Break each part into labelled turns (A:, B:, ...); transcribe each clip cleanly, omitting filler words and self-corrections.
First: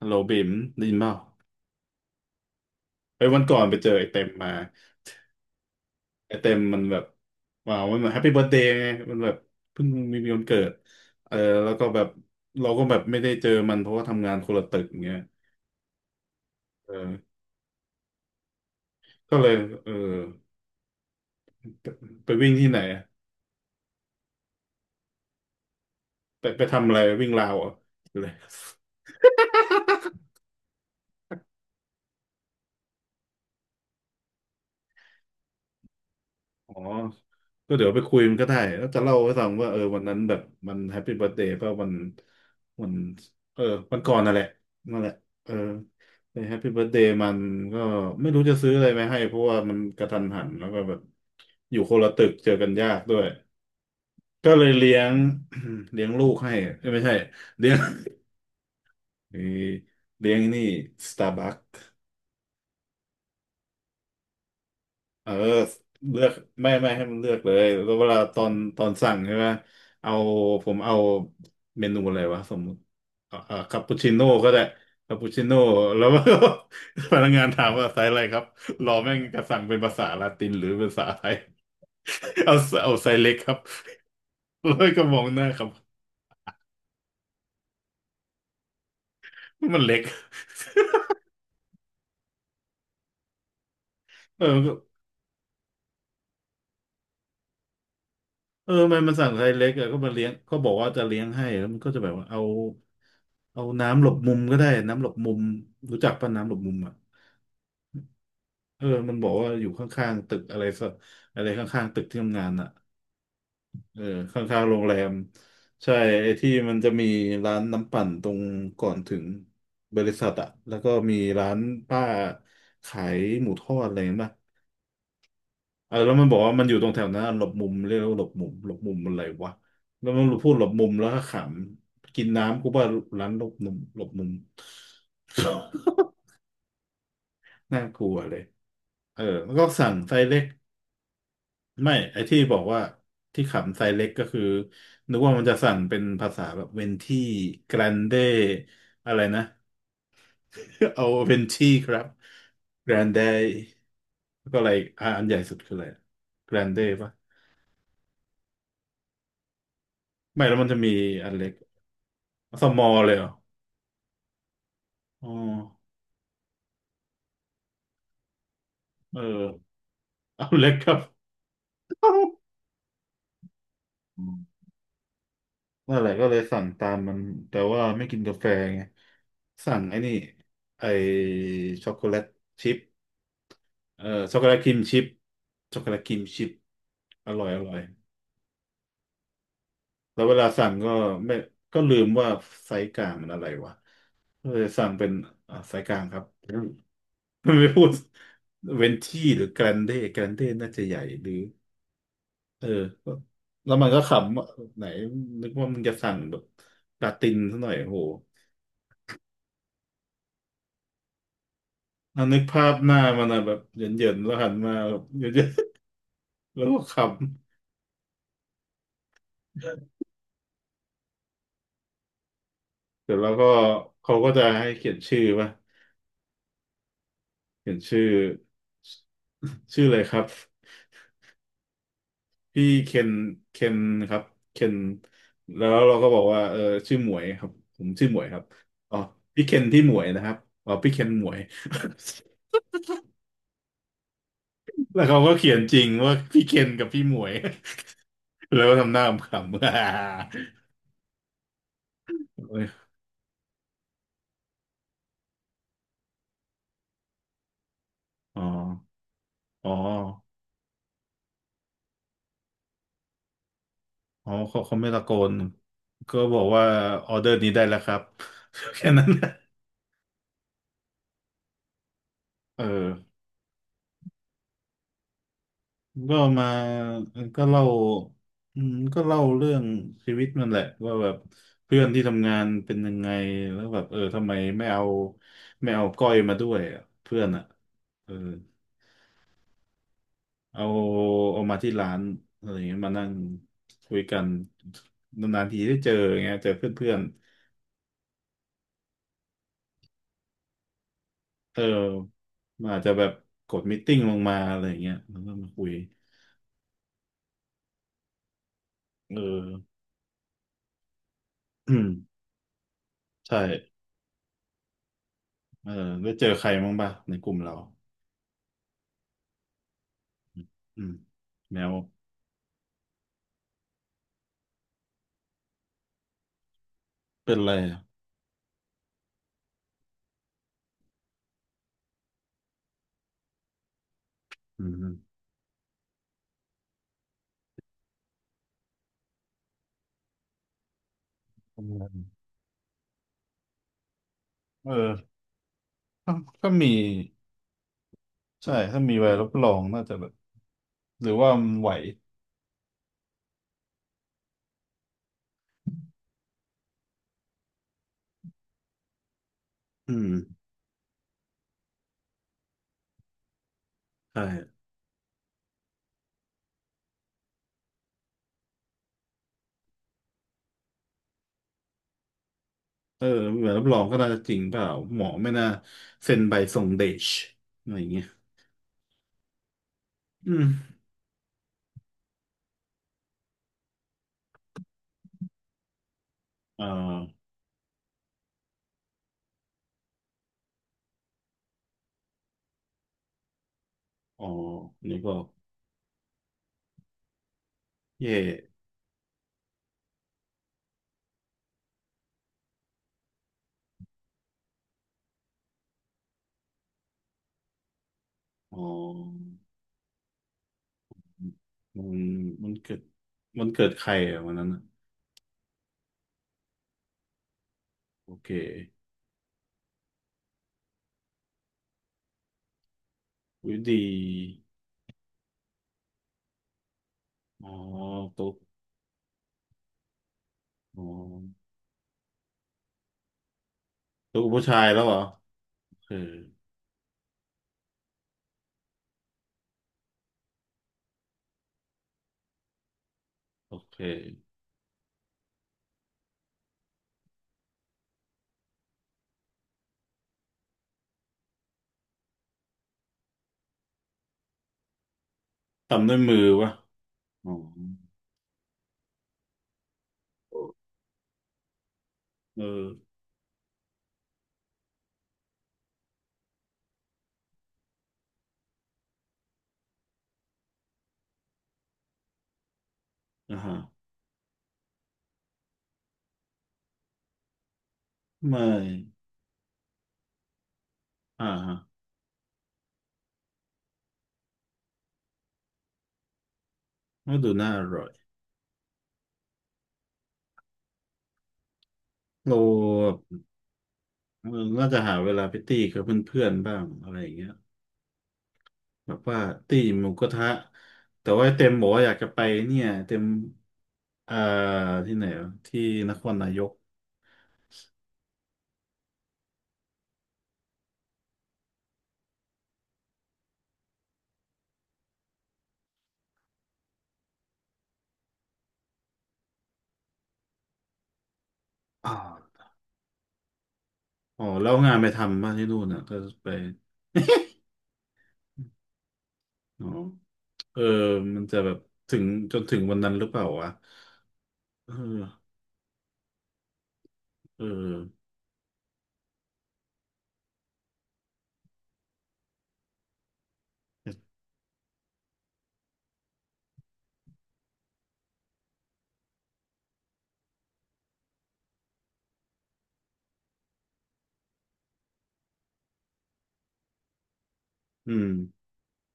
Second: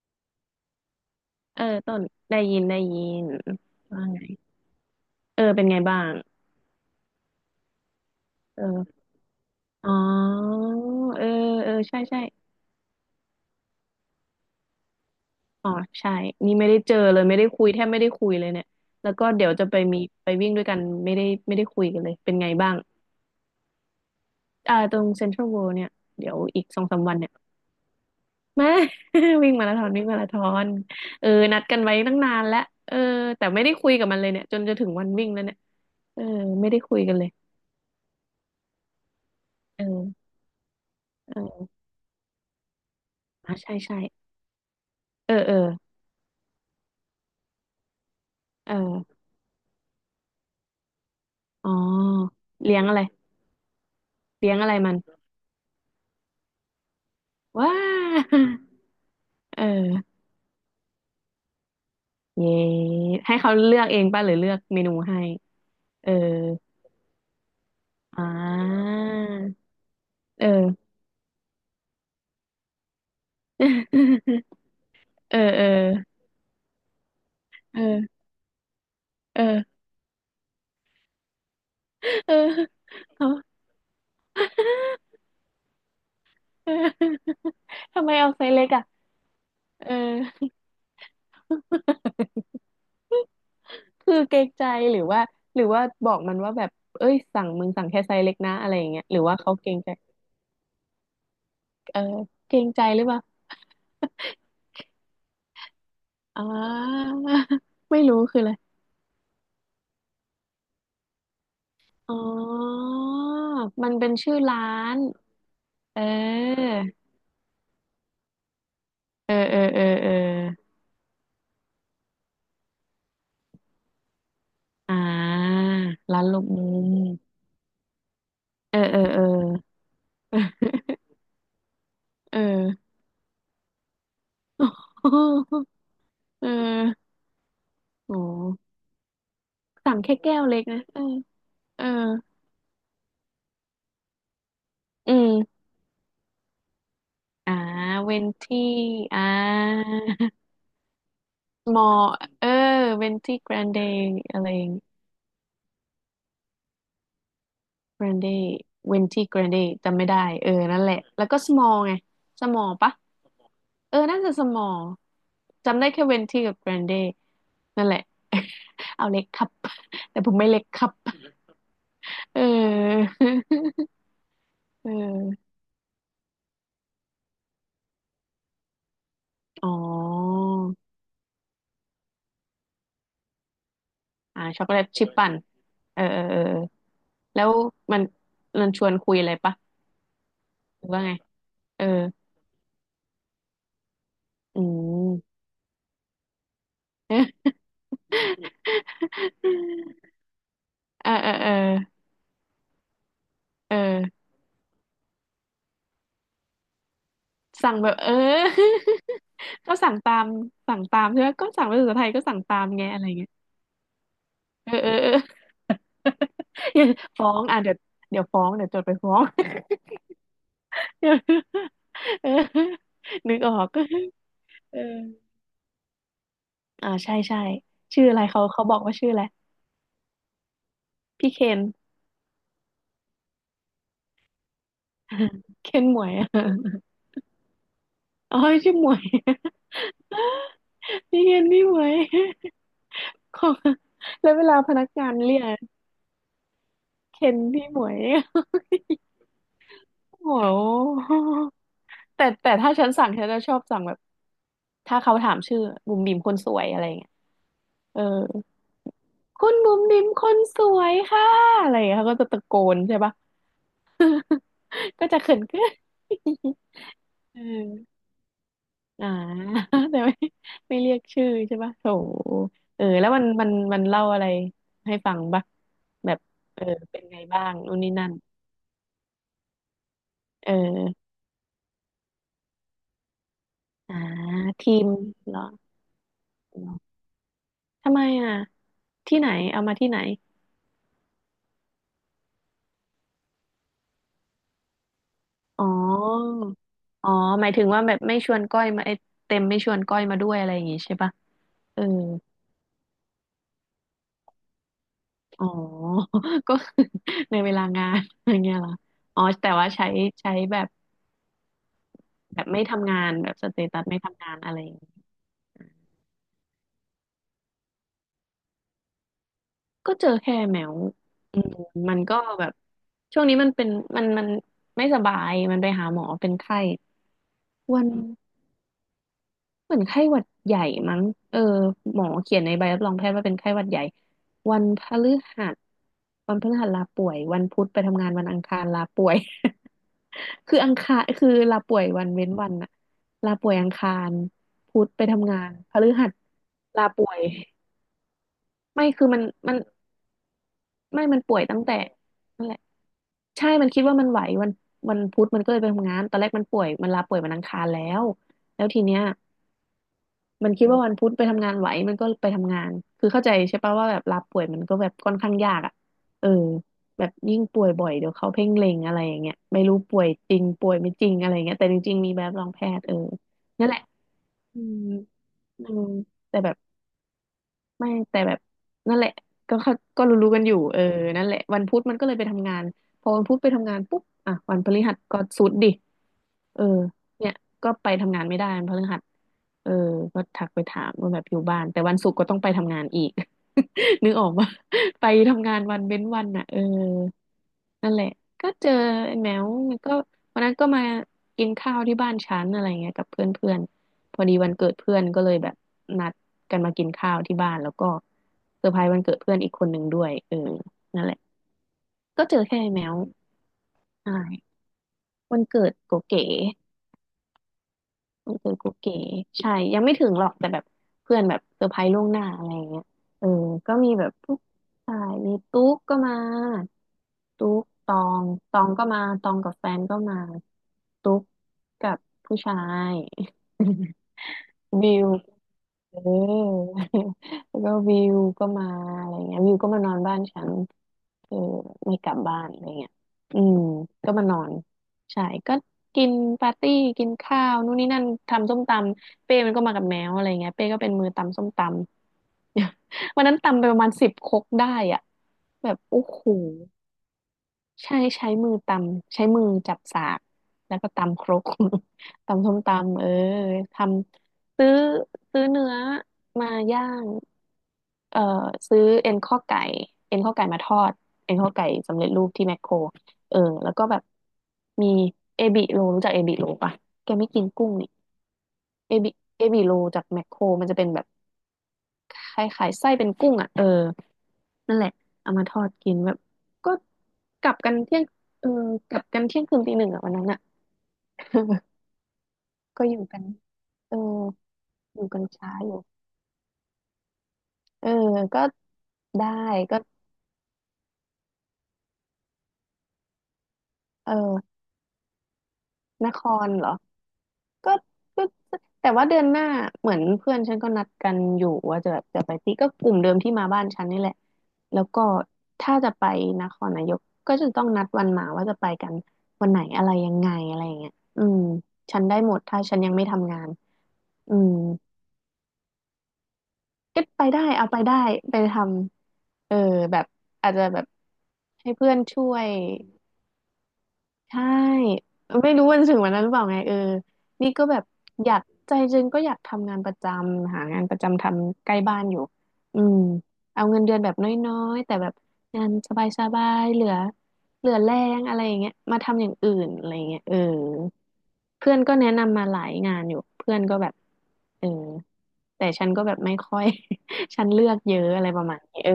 A: ฮัลโหลบิมได้ยินเปล่า
B: เออต้นได้ยินได้ยิ
A: ไป
B: น
A: วันก่อนไปเจอไอ
B: ว่าไง
A: เต็มมา
B: เออเป็นไงบ้าง
A: ไอเต็มมันแบบว้าวมันแฮปปี้เบิร์ธเดย์ไง
B: เออ
A: มันแบบเพิ่ง
B: อ๋อ
A: มีวันเกิด
B: เออ
A: เออ
B: เอ
A: แล้
B: อ
A: วก็
B: ใช่
A: แบบ
B: ใช่
A: เราก็แบบไม่ได้เจอมันเพราะว่าทำงานคนละตึกอย่างเงี้ย
B: อ๋อ ใช่ นี่ไม่ได้
A: เอ
B: เจอเลย
A: อ
B: ไม่ได้คุยแทบไม่ได้คุยเลยเนี่ยแล้วก็
A: ก็
B: เดี๋
A: เล
B: ย
A: ย
B: วจะไป
A: เออ
B: มีไปวิ่งด้วยกันไม่ได้คุ
A: ไป
B: ยกันเลย
A: ไป
B: เป็นไง
A: วิ่งที่
B: บ้าง
A: ไหนอะ
B: ตรงเซ็นทรัลเวิลด์เนี่ยเดี๋ยว
A: ไป
B: อี
A: ไป
B: กสอ
A: ทำ
B: ง
A: อะ
B: สา
A: ไร
B: มวัน
A: วิ่
B: เนี่
A: ง
B: ย
A: ราวเหรอ่ะ หรืออะไร
B: มา วิ่งมาราธอนวิ่งมาราธอนเออนัดกันไว้ตั้งนานแล้วเออแต่ไม่ได้คุยกับมันเลยเนี่ยจนจะถึงวันวิ่งแล้วเนี่ยเออไม่
A: อ๋อ
B: ได้คุยกันเลย
A: ก็เดี๋ยวไปคุยมันก็ได้ แล้วจะเล่าให้ฟังว่าเออ
B: เอ
A: วันนั้น
B: อ
A: แบบมันแฮปปี้เบิร์ a เดย์
B: เออ
A: ป่ะวัน
B: อ่ะ
A: เออ
B: ใช่
A: วั
B: ใช่
A: นก่อนนั่นแหละนั่นแหละ
B: เออ
A: เอ
B: เอ
A: อ
B: อ
A: ไปแฮปปี้เบิร์ a เดย์มันก็ไม่รู้จะซื้ออะไรมา
B: เออ
A: ให้เพราะว่ามันกระทันหันแล้วก็แบบ
B: อ๋อ
A: อยู่คนละตึกเจอกัน
B: เลี้ยง
A: ยา
B: อะ
A: ก
B: ไร
A: ด้วยก็
B: เลี้ยง
A: เล
B: อะ
A: ย
B: ไรมั
A: เลี้
B: น
A: ยง เลี้ยงลูกให้เอ้ยไม่ใช่เลี้
B: ว้า
A: ยง เ
B: เออ
A: เลี้ยงนี่สตาร์บัค
B: เย้ให้เขาเลือกเองป่ะหรือเลือกเมนูให้
A: เออ
B: เออ
A: เลือกไม่ให้มันเลือกเลยแล้วเวลา
B: อ่
A: ตอน
B: า
A: สั่งใช่ไหมเอา
B: เอ
A: ผม
B: อ
A: เอาเมนูอะไรวะสมมติคาปูชิโน่ ก็ได้คาปู
B: เออ
A: ชิโน่
B: เออ
A: แล้ว พนักงานถามว่าไซส์
B: เออ
A: อะไรครับรอแม่งก
B: เอ
A: ระสั่ง
B: อ
A: เป็นภาษาลาตินหรือภาษาไทย
B: เออ
A: เอาเอาไซส์
B: เอา
A: เล็กค รับแล้วก็มองหน้าครับ
B: เออทำไมเอาไซส์เล็กอ่ะ
A: มัน
B: เออ
A: เล็ก
B: คือเกร
A: เออ
B: งใจ
A: ก็
B: หรือว่าหรือว่าบอกมันว่าแบบเอ้ยสั่งแค่ไซส์เล็กนะ
A: เอ
B: อะ
A: อ
B: ไรอย่าง
A: มัน
B: เงี้ย
A: มัน
B: หรือ
A: สั่ง
B: ว่า
A: ไซ
B: เขา
A: ส์เล็
B: เกร
A: ก
B: ง
A: อะ
B: ใจ
A: ก็มาเลี้ยงเขาบอกว่าจะเลี้ยงให้แล้วมันก็
B: เอ
A: จะ
B: อ
A: แบบว่าเอา
B: เกรงใจหรือเปล่า
A: เอาน้ำหลบมุมก็ได้น้ำหลบมุมรู้จักป่ะ
B: อ่า
A: น้ำหลบมุมอ่ะ
B: ไม่รู้คืออะไร
A: เออมันบอกว่าอยู่ข้างๆตึกอะไรสักอะไรข้างๆตึก
B: อ๋
A: ที่ทำงานอ่ะ
B: อมัน
A: เออ
B: เป็นชื่
A: ข
B: อร้า
A: ้างๆโรงแร
B: น
A: ม ใช่
B: เออ
A: ไอ้ที่มันจะมีร้านน้ำปั่นตรงก่อนถึง
B: เออเออเออ
A: บ
B: เอ
A: ริ
B: อ
A: ษัทอ่ะแล้วก็มีร้านป้าขายหมูทอดอะไรอย่างเงี้ยป่ะ
B: อ่า
A: เออแล้ว
B: ร้า
A: มั
B: น
A: นบ
B: ลู
A: อก
B: ก
A: ว่ามั
B: มุ
A: นอยู่ตร
B: ม
A: งแถวนั้นอะหลบมุมเรียกว่าหลบมุมหล
B: เอ
A: บ
B: อ
A: มุ
B: เอ
A: ม
B: อ
A: มันอะ
B: เออ
A: ไรวะแล้วมันพูดหลบมุมแล้ว ก็ขำกิน
B: เออ
A: น้ำกูว่าร้านหลบมุมหลบมุม
B: เอ อ
A: น่ากลั
B: โอ
A: วเลย
B: ้
A: เออแล้วก็สั่ง
B: สั่ง
A: ไซ
B: แค่
A: ส์เล็
B: แก้ว
A: ก
B: เล็กนะเออเออ
A: ไม่ไอ้ที่บอกว่าที่ขำไซเล็กก็คือ
B: อื
A: นึกว่ามันจะ
B: ม
A: สั่งเป็นภาษาแบบเวนที่
B: อ่า
A: แกรน
B: เว
A: เด
B: นที่
A: อะไร
B: อ่า
A: นะ เอาเวนที่
B: มอ
A: ครับ
B: เออ
A: แกร
B: เว
A: น
B: น
A: เด
B: ที่แกรนเดย์อะไร
A: แล้วก็
B: อ
A: อะ
B: ย่า
A: ไร
B: ง
A: อะอันใหญ่สุดคืออะไรแกรนเดป่ะ
B: แกรนเดเวนตี้แกรนเดจำไม่ได้
A: ไม่
B: เออ
A: แล้วมันจะ
B: นั่นแห
A: มี
B: ละแล้ว
A: อัน
B: ก็
A: เล็
B: ส
A: ก
B: มอลไงสมอ
A: ส
B: ล
A: มอ
B: ปะ
A: ลเลยเหรอ
B: เออน่าจะสมอล
A: อ๋อ
B: จำได้แค่เวนตีกับแกรนเดนั่นแหละ เอา
A: เอ
B: เล็กค
A: อ
B: รับ แต่ผมไม่
A: เอา
B: เล็ก
A: เล็ก
B: ค
A: ค
B: รับ
A: รับ
B: เออ
A: อืม
B: เออ
A: นั่นแหละก็เลยสั่งตามมันแต่ว่าไม่กินกาแฟไง
B: อ๋
A: สั่งไอ้นี่
B: อ
A: ไอช็อกโกแลตชิพ เออช็อกโกแลต
B: ช็อ
A: ค
B: ก
A: รี
B: โก
A: ม
B: แลต
A: ชิพ
B: ชิปปั่น
A: ช็อกโกแล
B: เอ
A: ต
B: อ
A: ครี
B: เออ
A: ม
B: เออ
A: ชิพ
B: เออ
A: อ
B: แล้
A: ร่อ
B: ว
A: ยอร่อย
B: มันมันชวนคุยอะไรปะ
A: แล้วเวลาสั่ง
B: หรื
A: ก็
B: อว่าไง
A: ไม่ก็
B: เออ
A: ลืมว่าไซส์กลางมันอะไรวะก็เล
B: อื
A: ยสั่งเป็น
B: ม
A: ไซส์กลางครับอื มไม่พูดเวนที่หรือแกรนเดแกรนเดน่าจะใหญ่
B: เออ
A: ห
B: เอ
A: รื
B: อ
A: อ
B: เออ
A: เออก็แล้
B: เอ
A: วมันก็
B: อ
A: ขำว่าไหนนึกว่ามึงจะสั่งแบบลาตินซะหน่อ
B: สั่
A: ย
B: งแบบ
A: โห
B: ก็สั่งตามใช่ไหมก็สั่งเป็นภาษาไทยก็
A: อ่ะนึ
B: สั่ง
A: ก
B: ตา
A: ภา
B: ม
A: พ
B: ไง
A: หน้า
B: อะไร
A: มั
B: เงี้
A: น
B: ย
A: อะแบบเหยินๆแล้วหัน
B: เอ
A: มา
B: อเออ
A: แบบ
B: เออ
A: เหยินๆแล้ว ก็
B: อย่า
A: ขำ
B: ฟ้องอ่ะเดี๋ยวฟ้องเดี๋ยวจดไปฟ้อง เ
A: เสร็จแล้ว
B: ดี๋ยวเออ
A: ก็
B: นึกออก
A: เขาก็จะให้
B: เออ
A: เขียนชื่อป่ะ
B: อ่าใช่ใช่
A: เขียนชื่
B: ชื่
A: อ
B: ออะไรเขาบอกว่าชื่ออะไร
A: ชื่อเลยครับ
B: พี่เคน
A: พี่เคนเคนครับเคน แล้ว
B: เคน
A: เรา
B: หม
A: ก็
B: วย
A: บ อก
B: อะ
A: ว่าเออชื่อหมวยครับผมชื่อหมวยค
B: อ๋อ
A: รับ
B: ชื่อหม
A: อ๋
B: ว
A: อ
B: ย
A: พี่เค นที่หมวยนะครับอ๋อพี่เคน
B: พี่
A: หม
B: เค
A: วย
B: นพี่หมวย ของแล้วเวลาพนัก
A: แล้ว
B: งาน
A: เขาก็
B: เรีย
A: เขีย
B: ก
A: นจริงว่าพี่เคนกับพี่หม
B: เค
A: วย
B: นพี่หมวย
A: แล้วก็ทำหน้า ขำๆ
B: โอ้โห แต่
A: เอ้ย
B: ถ้าฉันสั่งฉันจะชอบสั่งแบบถ้าเขาถามชื่อบุ๋มบิ๋มคนสวยอะไรเงี้ยเออ
A: อ๋อ
B: คุณ
A: อ๋อ
B: บุ๋มบิ๋มคนสวยค่ะอะไรเงี้ยเขาก็จะตะโกนใช่ปะ
A: อ๋อเขาไม่ ตะ
B: ก็
A: โก
B: จะ
A: น
B: เขินเกิน
A: ก็บอก ว่าออเดอ
B: เอ
A: ร์
B: อ
A: นี้ได้แล้วครับ แค่นั้
B: อ่า
A: น
B: แต่ไม่ไม่เรียกชื่อใช่ปะโถ
A: เอ
B: เออแล้ว
A: อ
B: มันเล่าอะไรให้ฟังปะแบ
A: ก็
B: บ
A: มา
B: เออเป็นไง
A: ก็
B: บ้าง
A: เล่า
B: นู่นนี่นั่น
A: อืมก็เล่าเรื่องชีวิตมัน
B: เอ
A: แหละว่า
B: อ
A: แบบเพื่อนที่ทำงานเป็นยังไงแล้วแบบเอ
B: อ่า
A: อทำไมไม่
B: ที
A: เอา
B: มเหรอ
A: ไม่เอาก้อยมาด้วย
B: เหรอ
A: อะเพื่อนอ่ะ
B: ทำไม
A: เออ
B: อ่ะที่ไหนเอามาที่ไหน
A: เอาเอามาที่ร้านอะไรอย่างเงี้ยมานั่งคุยกันนานๆที
B: อ๋
A: ได้เจออย่างเงี้
B: อ
A: ยเจอเพื่อน
B: อ๋อหมายถึงว่าแบบไม่ชวนก้อยมาไอ้เต็มไม่ชวนก้อยมาด้วยอะไรอย่างงี้ใช่ปะ
A: ๆเออ
B: เออ
A: มันอาจจะแบบกดมิทติ้งลงมาอะไรอย่างเงี้ยแล้วก็
B: อ๋อ
A: มาคุย
B: ก็คือในเวลางาน อย่างเงี้ยเหรอ
A: เอ
B: อ๋อ
A: อ
B: แต่ว่าใช้แบบ
A: อืม
B: แบบไม่ทำงานแบบ
A: ใช่
B: สเตตัสไม่ทำงานอะไรอย่างงี้
A: เออได้เจอใครบ้างป่ะในกลุ่มเรา
B: ก็เจอแค่แมว
A: อืม
B: อืม
A: แมว
B: มันก็แบบช่วงนี้มันเป็นมันไม่สบายมันไปหาหมอเป็นไข้
A: เป็นอะไรอ่ะ
B: วัน เหมือนไข้หวัดใหญ่มั้งเออหมอเขียนในใบรับรองแพทย์ว่าเป็นไข้หวัดใหญ่วั
A: อื
B: นพฤ
A: ม
B: หัสวันพฤหัสลาป่วยวันพุธไปทำงานวันอังคารลาป่วย คืออังคารคือลา
A: ทำ
B: ป่วย
A: งาน
B: วันเว้นวันอะลาป่วยอังคาร
A: เอ
B: พุธไป
A: อ
B: ทำงานพฤหัส
A: ถ้าถ้ามี
B: ลาป่วย
A: ใช่ ถ้า
B: ไม่
A: มี
B: คื
A: ใบ
B: อมัน
A: รับรอ
B: มัน
A: งน่าจะแบบ
B: ไม่
A: หรือ
B: มัน
A: ว่า
B: ป่วย
A: มัน
B: ตั้ง
A: ไหว
B: แต่นั่นแหละใช่ มันคิดว่ามันไหววันพุธมันก็เลยไปทำงานตอนแรกมันป่วยมันลาป่วยวันอังคารแล้วแล้วทีเนี้ย
A: อืม
B: มันคิดว่าวันพุธไปทำงานไหวมันก็ไปทำงานคือเข้าใจใช่ปะว่าแบบลาป่วยมั
A: ใช่
B: นก็แบบค่อนข้างยากอ่ะเออแบบยิ่งป่วยบ่อยเดี๋ยวเขาเพ่งเล็งอะไรอย่างเงี้ยไม่รู้ป่วยจริงป่วยไม่จริงอะไรอย่างเงี้ยแต่จริงๆมีแบบรองแพทย์เออ
A: เออใบรับ
B: นั่น
A: ร
B: แห
A: อ
B: ละ
A: งก็น่าจะจริงเป
B: อื
A: ล่า
B: ม
A: หมอไม่น่า
B: อืม
A: เซ็นใบ
B: แต่แบบ
A: ส่งเดชอะไรอย่า
B: ไม่
A: งเงี้ย
B: แต่แบบนั่นแหละก็เข้าก็รู้ๆ
A: อื
B: กันอยู่
A: ม
B: เออนั่นแหละวันพุธมันก็เลยไปทำงานพอวันพุธไปทำงานปุ๊บอ่ะวันพฤหัสก็สุดดิเอ
A: อ่
B: อ
A: า
B: เนี่ยก็ไปทำงานไม่ได้วันพฤหัสเออก็ทักไปถามว่าแบบอยู่บ้านแต่วันศุกร์ก็ต้องไปทำงานอีก นึก
A: อ๋
B: อ
A: อ
B: อกปะ
A: อันนี่
B: ไป
A: ก็
B: ทำงานวันเว้นวันอ่ะเออ นั่นแหละ
A: เย่
B: ก็เจอไอ้แมวมันก็วันนั้นก็มากินข้าวที่บ้านฉันอะไรเงี้ยกับเพื่อนเพื่อนพอดีวันเกิดเพื่อนก็เลยแบบนัดกันมากินข้าวที่บ้านแล้วก็
A: อ๋
B: เซอร์ไพรส์วันเกิด
A: อ
B: เพื่อนอีกคนหนึ่งด้วยเออนั่นแหละ
A: มัน
B: ก็เจอ
A: มัน
B: แค่ไอ้
A: เกิด
B: แมว
A: มันเกิดใครอ่ะวันนั้น
B: ใช่
A: อ่ะ
B: วันเกิดโกเก๋
A: โอ
B: เอ
A: เค
B: อกุ๊กเก๋ใช่ยังไม่ถึงหรอกแต่แบบเพื่อนแบบเซอร์ไพรส์ล่วงหน้าอะไรอย่างเงี้ยเออ
A: วิ
B: ก็
A: ดี
B: มีแบบพวกใช่มีตุ๊กก็มา
A: อ๋อ
B: ตุ๊กตอง
A: ตุ๊ก
B: ตองก็มาตองกับแฟนก็มา
A: อ๋อ
B: ตุ๊กกับผู้ชาย
A: ตุ๊กผู้ชายแล้ ว
B: วิ
A: เหรอ
B: ว
A: เอ
B: เอ
A: อ
B: อ แล้วก็วิวก็มาอะไรเงี้ยวิวก็มานอนบ้านฉันคือไม่กลับบ้านอะไรเงี้ยอื
A: โอ
B: ม
A: เค
B: ก็มานอนใช่ก็กินปาร์ตี้กินข้าวนู่นนี่นั่นทำส้มตำเป้มันก็มากับแมวอะไรเงี้ยเป้ก็เป็นมือตำส้มตำ วันนั้นตำไปประมาณ10ครกได้อ่ะแบบ
A: ทำด้วย
B: โอ้
A: มื
B: โห
A: อวะอ๋อ
B: ใช่ใช้มือตำใช้มือจับสากแล้วก็ตำครก
A: เอ
B: ตำส้ม
A: อ
B: ตำเออทำซื้อซื้อเนื้อมาย่างเอ่อซื้อเอ็นข้อไก่เอ็นข้อไก่มาทอดเอ็นข้อไก่สำเร็จรูปที่แมคโครเอ
A: อ่า
B: อ
A: ฮะ
B: แล้วก็แบบมีเอบิโลรู้จักเอบิโลปะแกไม่กินกุ้งนี่
A: ไม่
B: เอบิเอบิโลจากแมคโครมันจะเป็นแบบ
A: อ่าฮะ
B: คล้ายๆไส้เป็นกุ้งอ่ะเออนั่นแหละเอามาทอดกินแบบก็
A: ก็ดู
B: ก
A: น่า
B: ลับ
A: อ
B: กัน
A: ร่อย
B: เที่ยงเออกลับกันเที่ยงคืนตี1อ่ะวันนั้นอ่ะ
A: เรา
B: ก็
A: แบ
B: อยู่กั
A: บ
B: นเออ
A: เออน่าจะหา
B: อยู่
A: เว
B: กั
A: ลา
B: น
A: ไป
B: ช้า
A: ตี้
B: อยู่
A: กับเพื่อนๆบ้างอะไรอย่างเงี้ย
B: เออก็
A: แบบว่า
B: ได้
A: ตี้
B: ก็
A: หมูกระทะ แต่ว่าเต็มบอกว่าอยากจะไปเนี่ยเต็ม
B: เอ
A: อ่า
B: อ
A: ที่ไหนวะที่นค
B: น
A: ร
B: ค
A: นาย
B: ร
A: ก
B: เหรอ ก็ก็แต่ว่าเดือนหน้าเหมือนเพื่อนฉันก็นัดกันอยู่ว่าจะแบบจะไปที่ก็กลุ่มเดิมที่มาบ้านฉันนี่แหละแล้วก็ถ้าจะไปนครนายกก็จะต้องนัดวันมาว่าจะไปกันวันไหนอะไรยังไงอะไรอย่างเงี้ยอืม
A: อ๋อ
B: ฉันได้หมดถ้าฉันยังไม่ทำงาน
A: อ๋อ
B: อื
A: แล้
B: ม
A: วงานไปทำบ้างที่นู่นน่ะก็ไป
B: ก็ไปได้เอาไปได้ไปทำเออ
A: อ๋อ
B: แบบอาจ
A: เออ
B: จะแบบ
A: มันจะแบบ
B: ให้เพื่อ
A: ถึ
B: น
A: ง
B: ช่
A: จ
B: ว
A: น
B: ย
A: ถึงวันนั้นหรือเปล่าวะ
B: ใช
A: เอ
B: ่
A: อ
B: ไม่รู้วันถึงวันนั้นหรือเปล่าไงเออ
A: เอ
B: นี่ก็แบบ
A: อ
B: อยากใจจริงก็อยากทำงานประจำหางานประจำทำใกล้บ้านอยู่อืมเอาเงินเดือนแบบน้อยๆแต่แบบงานสบายๆเหลือเหลือแรงอะไรอย่างเงี้ยมาทำอย่างอื่นอะไรอย่างเงี้ยเออเพื่อนก็แนะนำมาหลายงานอยู่เพื่อนก็แบบเออแต่ฉันก็แบบไม่ค่อย ฉันเลือก
A: อื
B: เย
A: ม
B: อะอะไรประมาณนี้เออ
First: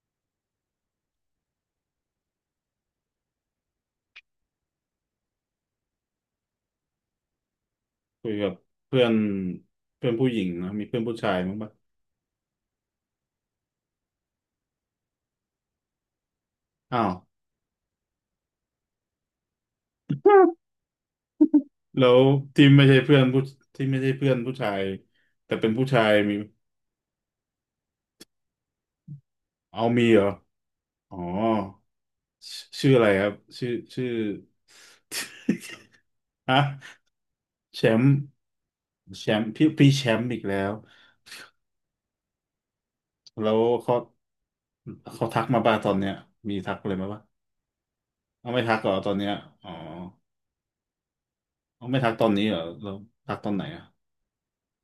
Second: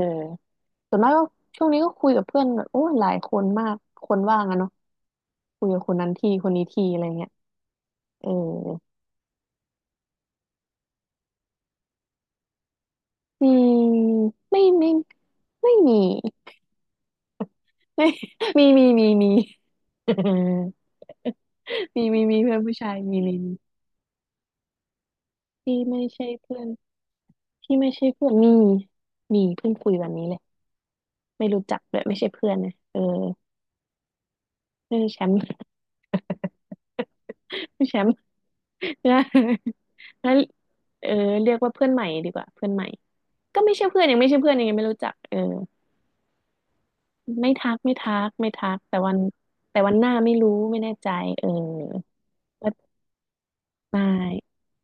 B: ส่วนมากก็ช่วงนี้ก็คุยกับเพื่อนแบบโอ้ยหลายคนมากคนว่างอะเนาะคุยกับคนนั้นทีคนนี้ทีอะไรเงี้ยเอ
A: คุ
B: อ
A: ยกับเพื่อนเพื่อนผู้หญิงนะมีเพื่อนผู้ชายมั้างปะ
B: อืมไม่ไม่ไม่มี
A: อ้าว
B: ไม่มีมีมีมี เอ อมี
A: แล้ว
B: มีมีเพื่อน
A: ที่
B: ผู้
A: ไม่
B: ชา
A: ใช่
B: ย
A: เพื่
B: มี
A: อน
B: มี
A: ผู้
B: มี
A: ที่ไม่ใช่เพื่อนผู้ชายแต่เป็น
B: ที่
A: ผู้ชา
B: ไม่
A: ย
B: ใช่
A: มี
B: เพื่อนที่ไม่ใช่เพื่อนมีมีเพิ่ง
A: เอา
B: คุย
A: มี
B: วัน
A: เหร
B: นี้
A: อ
B: เลย
A: อ๋อ
B: ไม่รู้จักเลยไม่ใช่เพื่
A: ช
B: อนนะ
A: ชื่อ
B: เออ
A: อะไรครับชื่อชื่อ
B: ไม่ใช่แชมป์
A: ฮะ แช
B: ไม่ใช่แช
A: ม
B: ม
A: ป์
B: ป์ นะ
A: แชมป์พี่แชม
B: แล้
A: ป์
B: ว
A: อีกแล้ว
B: เออเรียกว่าเพื่อนใหม่ดีกว่าเพื่อนใหม่
A: แล้
B: ก็
A: ว
B: ไม่ใช่
A: เขา
B: เพื่อนยังไม่ใช่เพื่อนยังไม่รู้จัก
A: เขา
B: เออ
A: ทักมาป่ะตอนเนี้ยมีทักเลยไหมวะ
B: ไม่ทักไม่ทักไม่
A: เอาไม่
B: ทั
A: ทั
B: ก
A: กเหรอ
B: แต่
A: ตอ
B: วั
A: น
B: น
A: เนี้ยอ๋อ
B: แต่วันหน้าไม่รู้ไม่แน่ใจเออ
A: เอาไม่ทักตอนนี้เหรอ
B: ก็
A: แล้วทักตอนไหนอ่ะ
B: ไม่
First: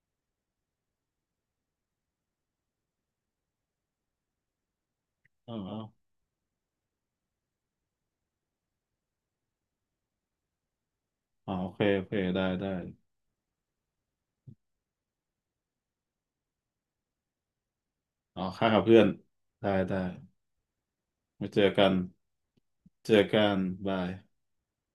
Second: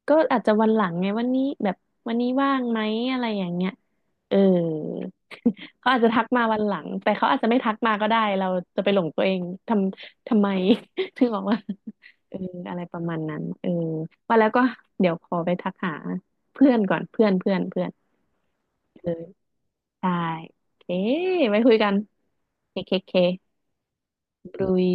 B: ก็อาจจะวันหลังไงวันนี้แบบวันนี้ว่างไหมอะไรอย่างเงี้ยเออ
A: อ๋อ
B: เขาอาจจะทักมาวันหลังแต่เขาอาจจะไม่ทักมาก็ได้เราจะไปหลงตัวเองทำทำไม ถึงบอก
A: อ๋อ
B: ว่า
A: โอเคโอเค
B: เออ
A: ได้ได้
B: อะไรประมาณนั้นเออว่าแล้วก็เดี๋ยวขอไปทักหาเพื่อนก่อนเพื่อนเพื่อนเพื่อน
A: อ๋อค่ากับเพื่อ
B: เอ
A: น
B: อ
A: ได้ ได้
B: ได้เอ๊ะ
A: ไว้
B: ไว้
A: เจอ
B: คุย
A: กั
B: กั
A: น
B: นเคเค
A: เจ
B: เค
A: อกันบาย
B: บรุย